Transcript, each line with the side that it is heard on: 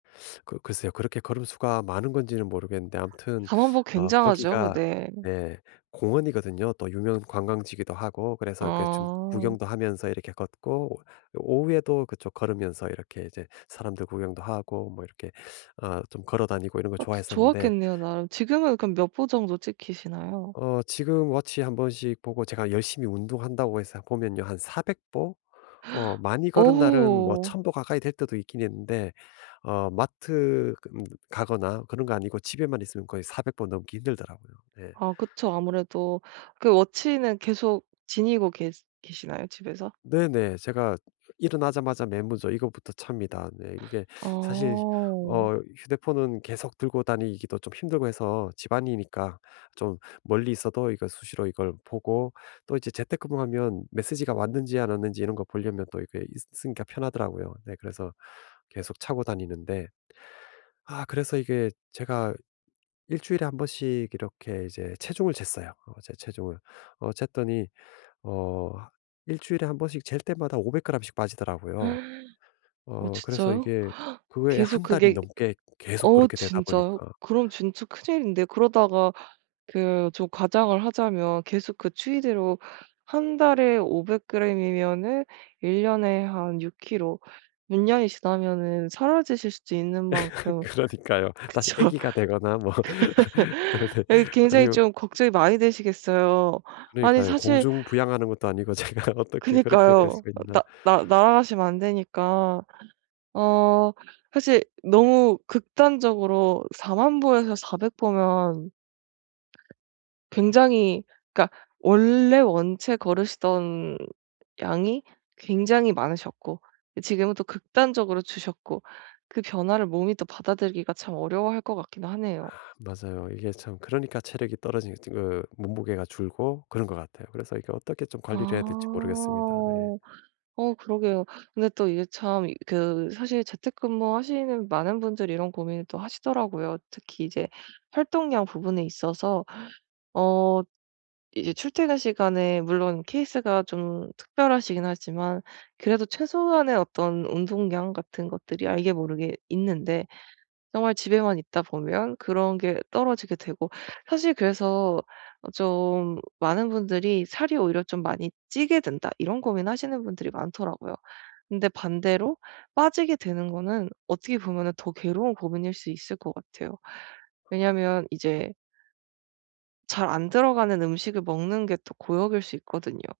left: 그 글쎄요. 그렇게 걸음 수가 많은 건지는 모르겠는데 아무튼
right: 40,000 보
left: 어
right: 굉장하죠.
left: 거기가
right: 네.
left: 네 공원이거든요. 또 유명 관광지기도 하고 그래서 이렇게 좀
right: 어.
left: 구경도 하면서 이렇게 걷고 오후에도 그쪽 걸으면서 이렇게 이제 사람들 구경도 하고 뭐 이렇게 어 좀 걸어 다니고 이런 거
right: 아
left: 좋아했었는데
right: 좋았겠네요 나름. 지금은 그럼 몇 보 정도 찍히시나요?
left: 어 지금 워치 1 번씩 보고 제가 열심히 운동한다고 해서 보면요, 한 400 보 어 많이 걸은 날은 뭐
right: 오우.
left: 1,000 보 가까이 될 때도 있긴 있는데 어 마트 그 가거나 그런 거 아니고 집에만 있으면 거의 400 보 넘기 힘들더라고요. 네.
right: 아 그쵸. 아무래도 그 워치는 계속 지니고 계 계시나요 집에서?
left: 네네. 제가 일어나자마자 맨 먼저 이것부터 찹니다. 네 이게 사실
right: 어.
left: 어 휴대폰은 계속 들고 다니기도 좀 힘들고 해서 집안이니까 좀 멀리 있어도 이거 수시로 이걸 보고 또 이제 재택근무하면 메시지가 왔는지 안 왔는지 이런 거 보려면 또 이게 있으니까 편하더라고요. 네 그래서 계속 차고 다니는데. 아 그래서 이게 제가 일주일에 1 번씩 이렇게 이제 체중을 쟀어요. 어 제 체중을 어 쟀더니 어 일주일에 1 번씩 잴 때마다 500 그램씩 빠지더라고요.
right: 어
left: 어 그래서
right: 진짜요?
left: 이게 거의
right: 계속
left: 1 달이
right: 그게
left: 넘게 계속
right: 어
left: 그렇게 되다
right: 진짜요?
left: 보니까
right: 그럼 진짜 큰일인데 그러다가 그 좀 과장을 하자면 계속 그 추이대로 1 달에 500 그램이면은 1 년에 한 6 킬로 6 년이 지나면은 사라지실 수도 있는 만큼
left: 그러니까요. 다시
right: 그쵸.
left: 애기가 되거나 뭐 네네
right: 아 굉장히
left: 아니면
right: 좀 걱정이 많이 되시겠어요. 아니
left: 그러니까요.
right: 사실
left: 공중 부양하는 것도 아니고 제가 어떻게 그렇게 될
right: 그니까요.
left: 수 있나.
right: 나 나 날아가시면 안 되니까. 어 사실 너무 극단적으로 40,000 보에서 400 보면 굉장히 그러니까 원래 원체 걸으시던 양이 굉장히 많으셨고 지금은 또 극단적으로 줄으셨고 그 변화를 몸이 또 받아들이기가 참 어려워할 것 같긴 하네요.
left: 맞아요. 이게 참 그러니까 체력이 떨어진 그 몸무게가 줄고 그런 것 같아요. 그래서 이게 어떻게 좀 관리를 해야 될지 모르겠습니다. 네.
right: 아. 어 그러게요. 근데 또 이게 참 그 사실 재택근무하시는 많은 분들이 이런 고민을 또 하시더라고요. 특히 이제 활동량 부분에 있어서 어 이제 출퇴근 시간에 물론 케이스가 좀 특별하시긴 하지만 그래도 최소한의 어떤 운동량 같은 것들이 알게 모르게 있는데 정말 집에만 있다 보면 그런 게 떨어지게 되고 사실 그래서 어 좀 많은 분들이 살이 오히려 좀 많이 찌게 된다 이런 고민하시는 분들이 많더라고요. 근데 반대로 빠지게 되는 거는 어떻게 보면은 더 괴로운 고민일 수 있을 것 같아요. 왜냐하면 이제 잘 안 들어가는 음식을 먹는 게 또 고역일 수 있거든요.